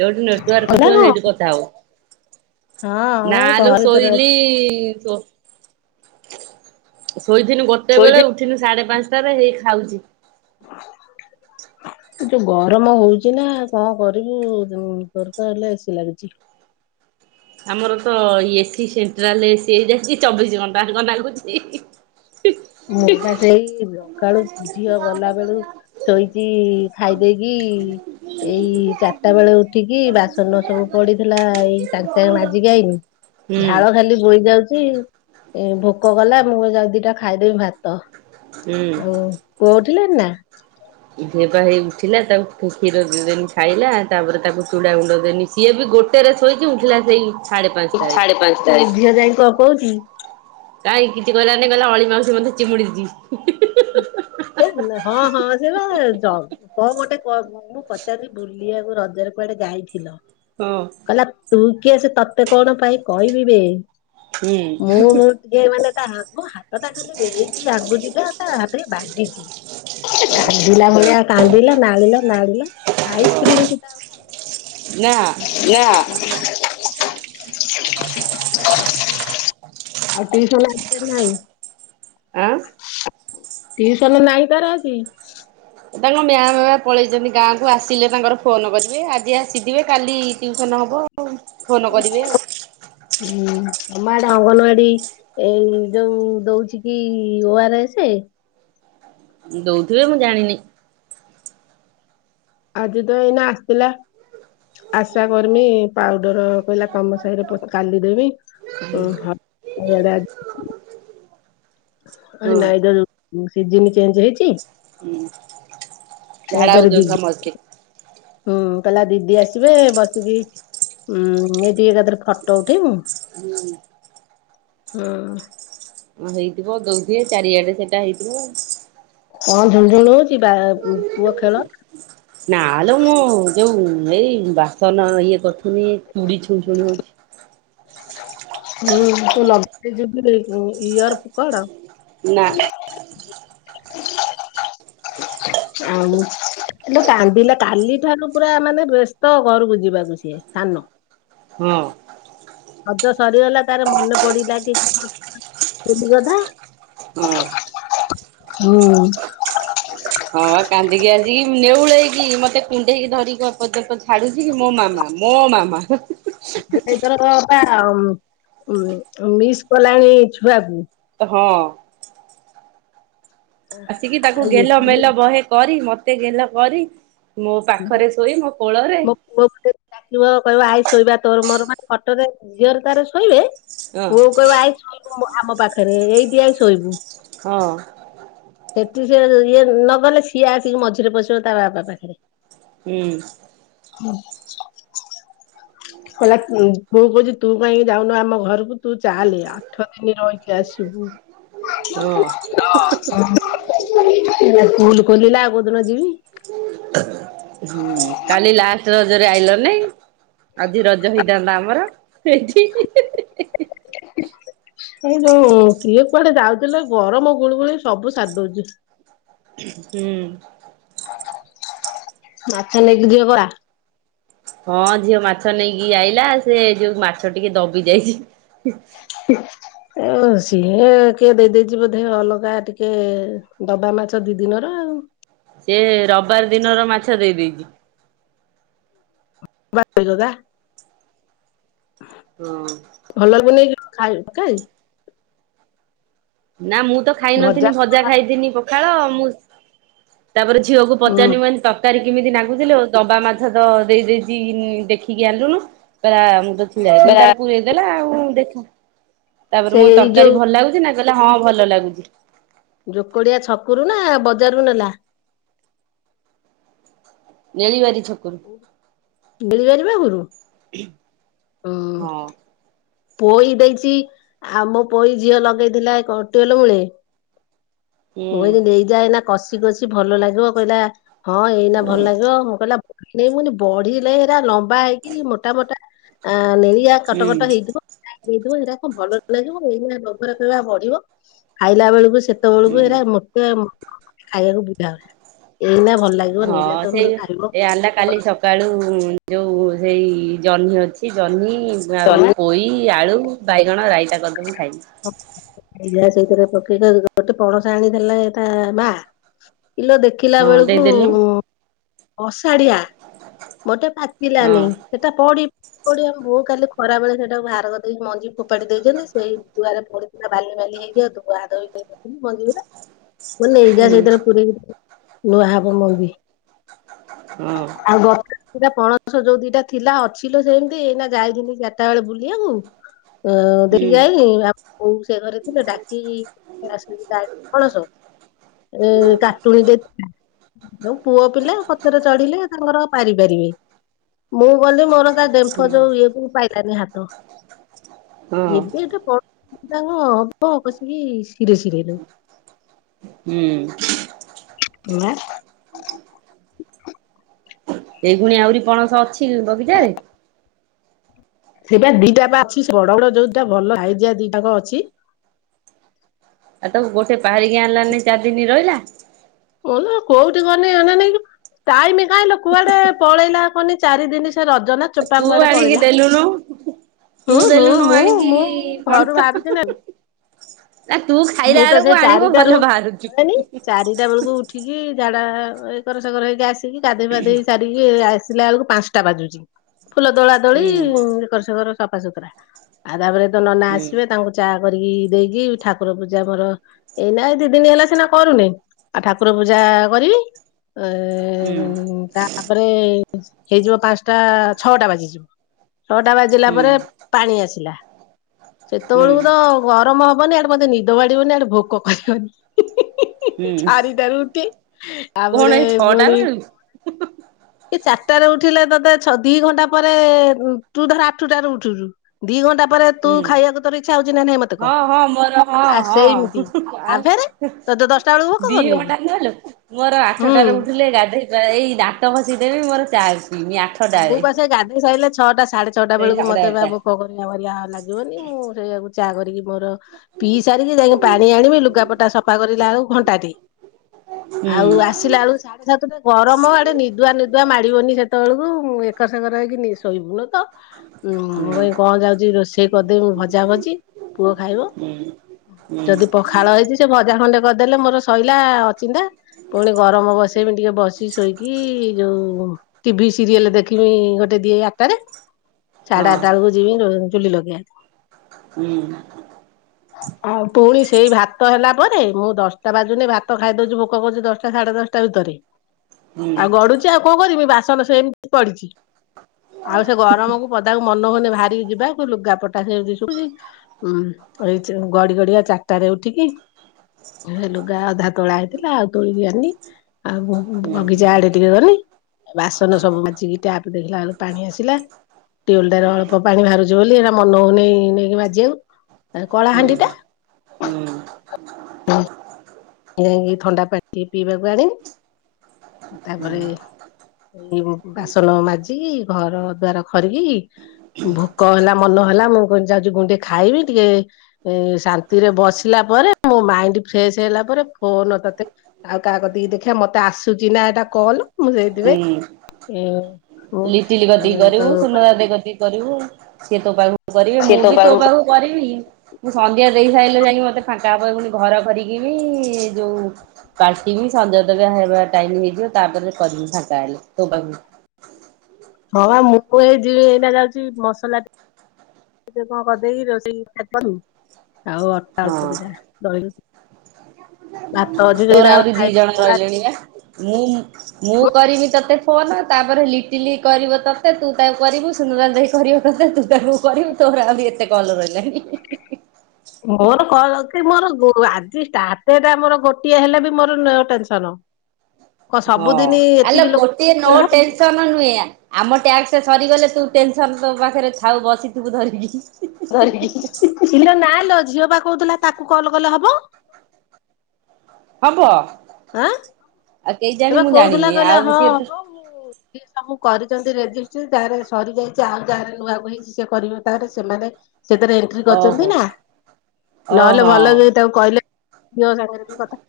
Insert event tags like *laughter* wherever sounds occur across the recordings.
ଯୋଉଠି ନେଟୱାର୍କ ହେଲା କଣ ସେଇଠି କଥା ହୋ। ହଁ ମୁଁ ଏଇ ଘର ନାଲୋ ଭିତରେ ସୋଇୋଇଲି ଅଛି। ସେ ଶୋଇଥିଲି ଗୋଟେ ବେଳେ ଶୋଇଥିଲି ଉଠିନି ସାଢ଼େ ପାଞ୍ଚ ସେ ଏବେ ହେଇ ଖାଉଛି। ଯଉ ଗରମ ହଉଚି ନା କଣ କରିବୁ ଦରକାର ହେଲେ ଏସି ଲାଗୁଛି। ଆମର ତ ଏସିି ସେଣ୍ଟ୍ରାଲ ଏସି ହେଇ ଯାଇଛି ଚବିଶି ଘଣ୍ଟା ଯାକ ଲାଗୁଛି। ଏଇ ସକାଳୁ ଝିଅ ଗଲା ବେଳୁ ଶୋଇଛି ଖାଇ ଦେଇକି ଏଇ ଚାରିଟା ବେଳେ ଉଠିକି ବାସନ ସବୁ ପଡିଥିଲା ଏଇ ସାଙ୍ଗେ ସାଙ୍ଗେ ମାଜିକି ଆଇଲି ହୁଁ ଝାଳ ଖାଲି ବହି ଯାଉଛି। ଏଇ ଭୋକ କଲା ମୁଁ ଯାଉଛି ଦିଟା ଖାଇଦେବି ଭାତ। ହୁଁ ଆଉ ପୁଅ ଉଠିଲାଣି ନା ଝିଅପା ହେଇ ଉଠିଲା ତାକୁ କ୍ଷୀର ଦେନି ଖାଇଲା ତାପରେ ତାକୁ ଚୁଡ଼ା ଗୁଣ୍ଡ ଦେନି ସିଏ ବି ଗୋଟେରେ ଶୋଇକି ଉଠିଲା ସେଇ ସାଢେ ପାଞ୍ଚଟାରେ। ସାଢେ ପାଞ୍ଚଟା ଝିଅ ଯାଇକି କଣ କହୁଛି। କାଇଁ କିଛି କହିଲା ନାଇଁ କହିଲା ଅଲି ମାଉସୀ ମୋତେ ଚିମୁଡିଛି। ହଁ ହଁ ସେ ବା କଣ ଗୋଟେ କରୁ ମୁଁ ପଚାରିଲି ବୁଲିବାକୁ ରଜରେ କୁଆଡେ ଯାଇଥିଲ? ହଁ କନକ ଟୁର କିଏ ସେ ତୋତେ କଣ ପାଇଁ କହିବି ବେ। ହୁଁ। ମୁଁ ଟିକେ ମାନେ *unintelligible* କଥା ଖାଲି ନେଇଛି ଲାଗୁନି ତ ବାପରେ ବାପରେ *unintelligible* କାନ୍ଦିଲା ନାଳିଲା ନାଳିଲା ଆଇସ୍କ୍ରିମ ସେ ଆଉ ନା ଖାଇଲା। ନା। ଆଉ ଟିଉସନ ଆସିବାର ନାହିଁ। ଆଁ ଟିଉସନ ନାଇଁ ତାର ଆଜି ତାଙ୍କ ମାଆଁ ବାବା ପଳେଇଛନ୍ତି ଗାଁକୁ ଆସିଲେ ତାଙ୍କର ଫୋନ କରିବେ ଆଜି ଆସିଥିବେ କାଲି ଟିଉସନ ହବ। ହ ଫୋନ କରିବି ଆଉ ହୁଁ ଆମ ଆଡେ ଅଙ୍ଗନବାଡି ଏଇ ଯୋଉ ଦଉଛି କି ଓ ଆର ଏସ୍ ଦଉଥିବେ ମୁଁ ଜାଣିନି। ଆଜି ତ ଏଇନା ଆସିଥିଲା ଆଶା କରମି ପାଉଡର କହିଲା ତମ ସାହିରେ କାଲି ଦେବି ଆଡେ ଆ ନାଇଁ ହଁ ନାଇଁ ସିଜିିନ ଚେଞ୍ଜ ହେଇଛି। ହୁଁ ଝାଡା ୱେଦର ହଉଛନ୍ତି କେମିତି ସମସ୍ତେ। ହୁଁ? ପିଲା ଦିଦି ଆସିବେ ବସିକି ଉଁ ଏଇ ଟିକେ ଫଟୋ ଉଠିବୁ ହୁଁ। ହେଇଥିବ ଦଉଥିବେ ଚାରିଆଡେ ସେଇଟା ହେଇଥିବ। ହଁ ଝୁଣଝୁଣ ଯିବା ପୁଅ ଖେଳ। ନା ହେଲ ମୁଁ ଯୋଉ ଏଇ ବାସନ ଇଏ କରୁଥୁନି। ଚୁଡ଼ିଛୁଛୁ ନା ହଉଚି। ହୁଁ ତୁ ନ ଯ ଇୟର ପକଡ ନା। ଆଉ କାନ୍ଦିଲେ କାଲି ଠାରୁ ପୁରା ମାନେ ବ୍ୟସ୍ତ ଘରକୁ ଯିବାକୁ ସି ସାନ। ହଁ ହଜ ସରିଗଲା ତାର ମନେ ପଡିଲା କି କଣ କ ହଁ ହୁଁ? ହଁ ବା କାନ୍ଦିକି ଆସିକି ନେଉଳେଇକି ମତେ କୁଣ୍ଡେଇକି ଧରିକି ପର୍ଯ୍ୟନ୍ତ ଛାଡୁଛି ମୋ ମାମା ମୋ ମାମା *unintelligible* ଆଉ ମିସ୍ କଲାଣି ଛୁଆକୁ। ହଁ। ଆସିକି ତାକୁ ଆଉ ଗେଲ ଏତେ ମେଲ ବହେ କରି ମତେ ମୋତେ ଗଲା କରି। ମୋ ପାଖରେ ଶୋଇ ମୋ କୋଳରେ ମୋ ପୁଅ ଗୋଟେିବ କହିବ ଆଇ ଶୋଇବା ତୋର ମୋର ଫଟୋରେ ଝିଅରେ ତାର ଶୋଇବେ। ହଁ ବଉ କହିବ ଆଇଚୁ କି? ଆମ ପାଖରେ ଏଇ ଦିଆ ଶୋଇବୁ। ହଁ। ଏଠୁ ସେ ସିଏ ନ ଗଲେ ସିଏ ଆସିକି ମଝିରେ ପଶିବ ତା ବାପା ପାଖରେ ହୁଁ। ହୁଁ। ହେଲା ମୁୁ କହୁଛି ତୁ କ ଯାଉନୁ ଆମ ଘରକୁ ତୁ ଚାଲି ଆଠ ଦିନ ରହିକି ଆସିବୁ। ହଁ ଭୁଲ କଲେ ବି ମାଡ। ବୋଦନା ଯିବି। *unintelligible* ହୁଁ କାଲି ଲା ରଜରେ ଆଇଲ ନାଇଁ। ଆଜି ରଜ ହେଇଥାନ୍ତା ଆମର ଏଠି ହୁଁ ଏଇ ଯୋଉ କୁଆଡେ ଯାଉଥିଲେ ଗରମ ଗୁଳୁ ଗୁଳି ସବୁ ସଧଉଛି। ହୁଁ। ମାଛ ନେଇକି ଯିଅ ପରା ହଁ ଝିଅ ମାଛ ନେଇକି ଆଇଲା ସେ ଯୋଉ ମାଛ ଟିକେ ଦବି ଯାଇଛି। ଆଉ ସିଏ କିଏ ଦେଇଦେଇଛି ବୋଧେ ଅଲଗା ଟିକେ ଦବା ମାଛ ଦି ଦିନର ଆଉ ସେ ରବିବାର ଦିନର ମାଛ ଦେଇ ଦେଇଛି। *unintelligible* ଭଲ ଲାଗୁନି *unintelligible* ଖାଇ ଖାଇ ନା ମୁଁ ତ ଖାଇନଥଥିଲିନି ଭଜା ଖାଇଥିଲି। ଖାଳ ମୁଁ ତାପରେ ଝିଅକୁ ହୁଁ ପଚାରି ମ ତରକାରୀ କେମିତି ନାଗୁଥିଲେ ଦବା ମାଛ ତ ଦେଇ ଦେଇେଇକ ଦେଖିକି ଆଣିଲୁନୁ ପା ମୁଁ ତ ଥିଲା ଏଇ ଦିନ ତ ପୁରୀଇଦଲା ଆଉ ହୁଁ ଦେଖ। ତାପରେ ସେ ମୋ ଏଇ ତରକାରୀ ଯୋଉ ଭଲ ଲାଗୁଛି ନା। କଲେ ହଁ ଭଲ ଲାଗୁଛି। ଜୋକଡିଆ ଛକରୁ ନା ବଜାରରୁ ନେଲା। ନେଳିିବରିଛି। ଠକୁ ଗେଳିପାରିବା ଘରୁ ହଁ। ପୋଇ ଦେଇଛି ଆମ ପୋଇ ଝିଅ ଲଗେଇଥିଲା କଟିଲ ମିଳେ। ହୁଁ ମୁି ନେଇ ଯାଏ ନା। କଷି କସିି ଭଲ ଲାଗିବ କହିଲା। ହଁ ଏଇନା ଭଲ ଲାଗିବ ମୁଁ କହିଲା। ନାଇଁ ମୁଁି ବଢିଲା ହେରା ଲମ୍ ବା ହେଇ କି ମୋଟା ମୋଟା। ହଁ। ଆ ନେଳିଆ ହୁଁ କଟକଟ ହେଇଥିବ। ସେଇଟାକୁ ଭଲ ଲାଗିବ ଏଇଆ ଲୋଭ ର କହିବା ବଢିବ ଖାଇଲା ବେଳକୁ ସେତେବେଳକୁ ହୁଁ ହେଇରା ମୋତେ ଖାଇବାକୁ ବୁଝାଲା। ହଁ ସେଇ ଏ ଆିଲା କାଲି ସକାଳୁ ଯୋଉ। ସେଇ ଜହ୍ନି ଅଛି ଜହ୍ନି ଆଉ ପୋଇ ଆଳୁ ବାଇଗଣ ରାଇଟା କରିଦେବୁ। ହଁା ରେ ପକେଇକ ଗୋଟେ ପଣସ ଆଣିଦେଲେ ଏ ତା ବା। ପିଲୋ ଦେଖିଲା ହଁ ବେଳକୁ ଦେଇଦେଲୁ ଅଷାଢିଆ। ଗୋଟେ ହଁ ପାଚିଲାନି ସେଟା ପଡି ପଆ ବୋଅ କାଲି ଖରା ବେଳେ ସେଇଟାକୁ ବାହାର କରିଦକି ମଞ୍ଜି ଫୋପାଡି ଦେଇଛନ୍ତି ସେଇ ଗୁଆରେ ପଡିଥିଲା ବାଲି ବାଲି ହେଇକି ଆଉ ଧଆ ଧକଛନ୍ତି ମଞ୍ଜି ଗୁରା ମାନେ ଏଇା ହୁଁ ସେଇଥିରେ ପୁରେଇ ନୂଆ ହେବ ମବି ହୁଁ। ସେଟା ପଣସ ଯୋଉ ଦିଟା ଥିଲା ଅଛି ସେମିତି ଏଇନା ଯାଇ ଚାରିଟା ବେଳେ ବୁଲିବାକୁ ଦେଖି ଯାଇ ଆମ କୋଉ ସେ ଘରେ ଥିଲେ ଡାକ କଣସ ଏ କାଟୁଣୀ ଦେଇଥିଲା। ଯୋଉ ପୁଅ ପିଲା ପଛରେ ଚଢିଲେ ତାଙ୍କର ପାରି ପାରିବେ ମୁଁ ଗଲି ମୋର ଡେମ୍ଫ ହୁଁ ଯୋଉ ଇଏବଉ ପାଇଲାନି ହାତ ତ। ହଁ ଏବେଠୁ ପ ହଁ ହବ ପସିକି ସିରେ ସିରେ ହେଲ ହୁଁ। ନା ଏଇଗୁଣି ଆହୁରି ପଣସ ଅଛି ବଗିଚାରେ ସେବେ ଦିଟା ବା ଅଛି ବଡ ବଡ ଯୋଉଟା ଭଲ ହାଇଜିଆ ଦିଟାକ ଅଛି ଆଉ ତ ଗୋଟେ ବାହାରିକି ଆଣିଲାନି ଚାରିଦିନି ରହିଲା। ହ କୋଉଠି କଲେ ନାଇଁ ଟାଇମି କାଇହିଁ ଲୋ କୁଆଡେ ପଳେଇନା ହନି ଚାରି ଦିନ ସି ସେ ରଜ ନା ଆଉ ଚୋପା ତୁ କୁଆଡେ ଆଣିକି ପଳିଲା ଦେଲୁନୁ ତୁ ହୁଁ ହୁଁ ଦେଲୁନୁ ମୁଁ ମୁଁ ଆଣିକି ମୋ ପଣସ ଘରୁ ବାହାରୁଛିିନ। ନା ତୁ ଖାଇଲା ମୁଁ ତ ବେଳକୁ ସେ ଆଣିବୁ ଭଲ ଚାରିଟାରୁୁ ବାହାରୁଛି ହୁଁ ହେଲେଣିି ଚାରିଟା ବେଳକୁ ଉଠିକି ଝାଡା ଏଇ ଏକସକର ହେଇି ଆସି ଗାଧୋଇ ପାଧୋଇ ସାରିକି ଆସିଲା ବଳକୁ ପାଞ୍ଚା ଟା ବାଜୁଛି ଫୁଲ ଦୋଳା ଦୋଳି ହୁଁ ଏକର ସେକର କର ସପା ସୁୁତୁର ଆ ତାପରେ ନନା ହୁଁ ଆସିବେ ତାଙ୍କୁ ଚା କରିକି ଦେଇକି ଠା ଠାକୁର ପୂଜା ମୋର ଏଇନା ଦି ଦିନ ହେଲା ସିନା କରୁନି ଆଉ ଠାକୁର ପୂଜା କରିନି ଏ ଏ ହୁଁ ତାପରେ ହେଇଯିବ ପାଞ୍ଚଟା ଛଅଟା ବାଜିଯିବ ଛଅଟା ବାଜିଲା ପରେ ପାଣି ଆସିଲା। ହୁଁ ସେତେବେଳକୁ ତ ଗରମ ହବ ମାନ ମୋତେ ନିଦ ବାଡିବନି ଆଡେ ଭୋକ କରିବନି ହୁଁ *inaudible* ଚାରିଟା ରୁଟି, କଣ ତାପରେ ଏଇ ଛଅଟା ପୁଣି, ବେଳୁ ସେ ଚା ଆଠଟାରେ ଉଠିଲେ, ତତେ ଛ ଦି ଘଣ୍ଟା ପରେ, ତୁ ଧର ଆଠଟାରେ ଉଠୁଛୁ, ଦି ଘଣ୍ଟା ପରେ ତୁ ହୁଁ ଖାଇବାକୁ ତର ଇଛା ହଉଛି, ନା ନାହିଁ, ମତେ କହ। ହଁ ହଁ ମୋର ଆ ହଁ, ସେଇମିତି ହଁ ଆ ଆଉ ଫେରେ ତୋତେ ଦଶଟା ବେଳକୁ ଭୋକ ଦିଇ କରୁନି କି? ଘଣ୍ଟା ନେଲୋ, ମୋର ହୁଁ ଆଠଟାରେ ଉଠିଲେ ଗାଧେଇ ଏଇ ଦାନ୍ତ ଘଷିଦେବି ମୋର ଚା ଅଛି। ଆଉ ମୁଁ, ପା ସେ ଗାଧୋଇ ସାଇଲେ, ଛଅଟା, ସାଢେ ଛଅଟା ସେଇ ବେଳକୁ ସାଢେ ମତେ ବା ଆଠଟା ଭୋକ କରିବା ଲାଗିବନି, ମୁଁ ସେଇଆ ଚା କରିକି ମୋର ପିଇ ସାରିକି, ଯାଇକି ପାଣି ଆଣିବି, ଲୁଗାପଟା ସଫା କରିଲା ବେଳକୁ ଘଣ୍ଟାଟେ, ଆଉ ଆସିଲା ବେଳକୁ ସାଢେ ସାତଟା, ଗରମ ଆଡେ ନିଦୁଆ, ନିଦୁଆ ମାଡିବନି ସେତେବେଳକୁ ଏକା ସାଙ୍ଗରେ କିିନି ଶୋଇିବୁନୁ। ମୁଁ ଏଇ କଁ ଯାଉଛି, ରୋଷେଇ କରିଦେବି, ମୁ ଭଜା ଭଜି ପୁଅ ଖାଇବ, ଯଦି ପଖାଳ ହେଇଛି, ସେ ଭଜା ଖଣ୍ଡେ କରିଦେଲେ, ମୋର ସ ଇଲା, ଅଚିନ୍ତା ପୁଣି ଗରମ ବସେଇ ବି ଟିକେ ବସି, ଶୋଇକି ଯୋଉ ଟିଭି ସିରିଏଲ ଦେଖିବି, ଗୋଟେ ଦିଏ ଆଟରେ ସାଢେ ଆଠା ବେଳକୁ ଯିବି ଚୁଲି ଲଗେଇ ଆ ଆଉ ପୁଣି ଉଁ ସେଇ ଭାତ ହେଲା ପରେ, ମୁଁ ଦଶଟା ବାଜୁନି ଭାତ ଖାଇ ଦଉଛି, ଭୋକ କରୁଛି, ଦଶଟା ସାଢେ ଦଶଟା ଭିତରେ, ଆଉ ଗଡୁଛି, ଆଉ କଣ କରିବି, ବାସ ସ *inaudible* ପଡିଛି। ଆଉ ସେ ଗରମକୁ ପଦାକୁ ମନ ହଉନି, ବାହାରିକି ଯିବା, ଲୁଗାପଟା ସେମ ଏଇ, ଗଡି ଗଡିଆ ଚାରିଟା ରେ ଉଠିକି ହେ, ଲୁଗା ଅଧାତୋଳା ହେଇ ଲା ତୋଳି ଆ ନି, ଆଉ ବଗିଚା ଆଡେ ଟିକେ ଗନି, ବାସନ ସବୁ ଟିଆପ ଦେଖିଲା ବେଳକୁ ପାଣି ଆସିଲା, ଟିଅଲ ଟାରେ ଅଳପ ପାଣି ବାହାରୁଛି, ବୋଲି ଏରା ମନ ହୋଉନେଇ, ନେଇକି ମାଜିବାକୁ ଆାଉ କଳାହାଣ୍ଡି ଟା ଯାଇକି, ଥଣ୍ଡା ପାଣି ଟିକେ ପିଇବାକୁ ଆଣିବି । ତାପରେ ଏଇ ବାସନ ମାଜିିକି, ଘର, ଦୁଆର ଖରି କିକି, ଭୋକ ହେଲା, ମନ ହେଲା ମୁଁ କ ଯାଉଛି, କଣ ଟିକେ ଖାଇବି, ଟିକେ ଶାନ୍ତିରେ ବସିଲା ପରେ, ମୋ ମାଇଣ୍ଡ ଫ୍ରେଶ ହେଲା ତାପରେ, ଫୋନ ତତେ ଆଉ କାହା କତିକି ଦେଖିବା, ମତେ ଆସୁଚି ନା ଏଇଟା କଲ୍ ମୁଁ ଯାଇଥିବ ହ *inaudible* ଲିଟିଲି କତିକି କରିବୁ, ସୁନଦା ଦେଇ କରିବୁ ସିଏ ତ ପାଇ। କରିବି ମୁଁ ବି ତୋ ପାଖକୁ କରିବି ମୁଁ ସନ୍ଧ୍ୟା। ଦେଇ ସାରିଲେ ଯାଇକି ମତେ ଫାଙ୍କା ପୁ ଘର କରିକି ବି ଯୋଉ ପାାର୍ଟି ବି ସଞ୍ଜୟ ଦବ ହେବା ଟାଇ ହେଇଯିବ ତାପରେ କରିବି ଫାଙ୍କା ହେଲେ ତୋ ପାଖ। *inaudible* ହଁ ମୁଁ ଏଇ ଯିବି ଏଇନା ଯାଉଛି ମସଲା ଟେ କଣ କରିଦେଇକି ରୋଷେଇ ଖ କରାରୁନୁ। ଆଉ ଅର୍ଟା ଅଳ୍ପ ଦଟା ରହିଲ। ତ ରାଓରି ତାଙ୍କର ଦି ଖାଇବେ ଜଣ କରାଇ ଲେଣି ଆ। ରୋମ୍। ମୁଁ କରିବି ତତେ। କୋନ ତାପରେ ଲିଟିଲି କରିବ ତତେ ତୁ ତାକୁ କରିବୁ ସୁନ୍ଦବାର ଦାଇ କରିବ ତତେ ତୁ ତାକୁ କରିବୁ ତୋର ଆହୁରି ଏତେ କଲ ରହିଲାନି। ମୋର କଣ ଅଛି ମୋର। ଆ ଆଜି ଷ୍ଟଟଟା ମୋର ଗୋଟିଏ ହେଲେ ବି ମୋର ଟେନସନ। କଣ ହଁ ସବୁଦିନି ଆଲେ ଏତିକି ଲୋକ ଗୋଟିଏ ନଅ କଲେ ହବ? ଟେନସନ ନୁହେଁ। ଆମ ଟ୍ୟାକ୍ସ ସରିଗଲେ ତୁ ଟେନସନ୍ ତୋ ପାଖରେ ଥାଉ ବସି ତୁ ଧରିକି। ଧରିକି। ଇଲୋ ନାଲୋ ଝିଅ ବା କହୁଥିଲା ତାକୁ କଲ କଲ କଲେ ହବ। ହବ। ଆଁ ଆଉ କେହି ଜାଣି ଏବେ ମୁଁ କହୁଥିଲା ଜାଣିନି କହିଲା ଆଉ ହଁ। ସିଏ ତ ସବୁ କରିଛନ୍ତି ରେଜିଷ୍ଟ୍ର ଯାରେ ସରିଯାଇଛି ଆଉ ଯାରେ ନୂଆ କ ହେଇଛି ସେ କରିବ ତାହରେ ସେମାନେ। ସେଥିରେ ଏଣ୍ଟ୍ରି ଓହୋ କରିଛନ୍ତି ନା ନହେଲେ ଓହୋ ଭଲ ହେ ତାକୁ କହିଲେ। ଦହ ସାାଗରେ ବି କଥା।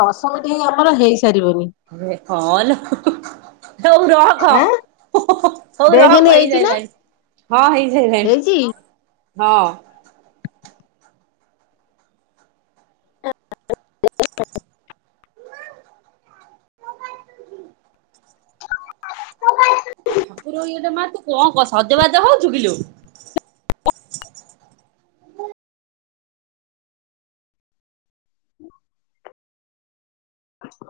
ଦଶ। ତ ହିଁ ଆମର ହେଇଛି। ହଁ ଲୋ। ହଉ ର କ। ଆଁ ହଉ ରହକ ଦେଖେନି ହେଇଛି ନା ହେଇଯାଇଲାଣି ହଁ ହେଇାଇଲାଣି। ହେଇଛି ହଁ। ତୁ ଠାକୁର ଇଏଟା ମା ତୁ କଣ ସଜବାଜ ହଉଛୁ କିଲୋ? *unintelligible* ହ।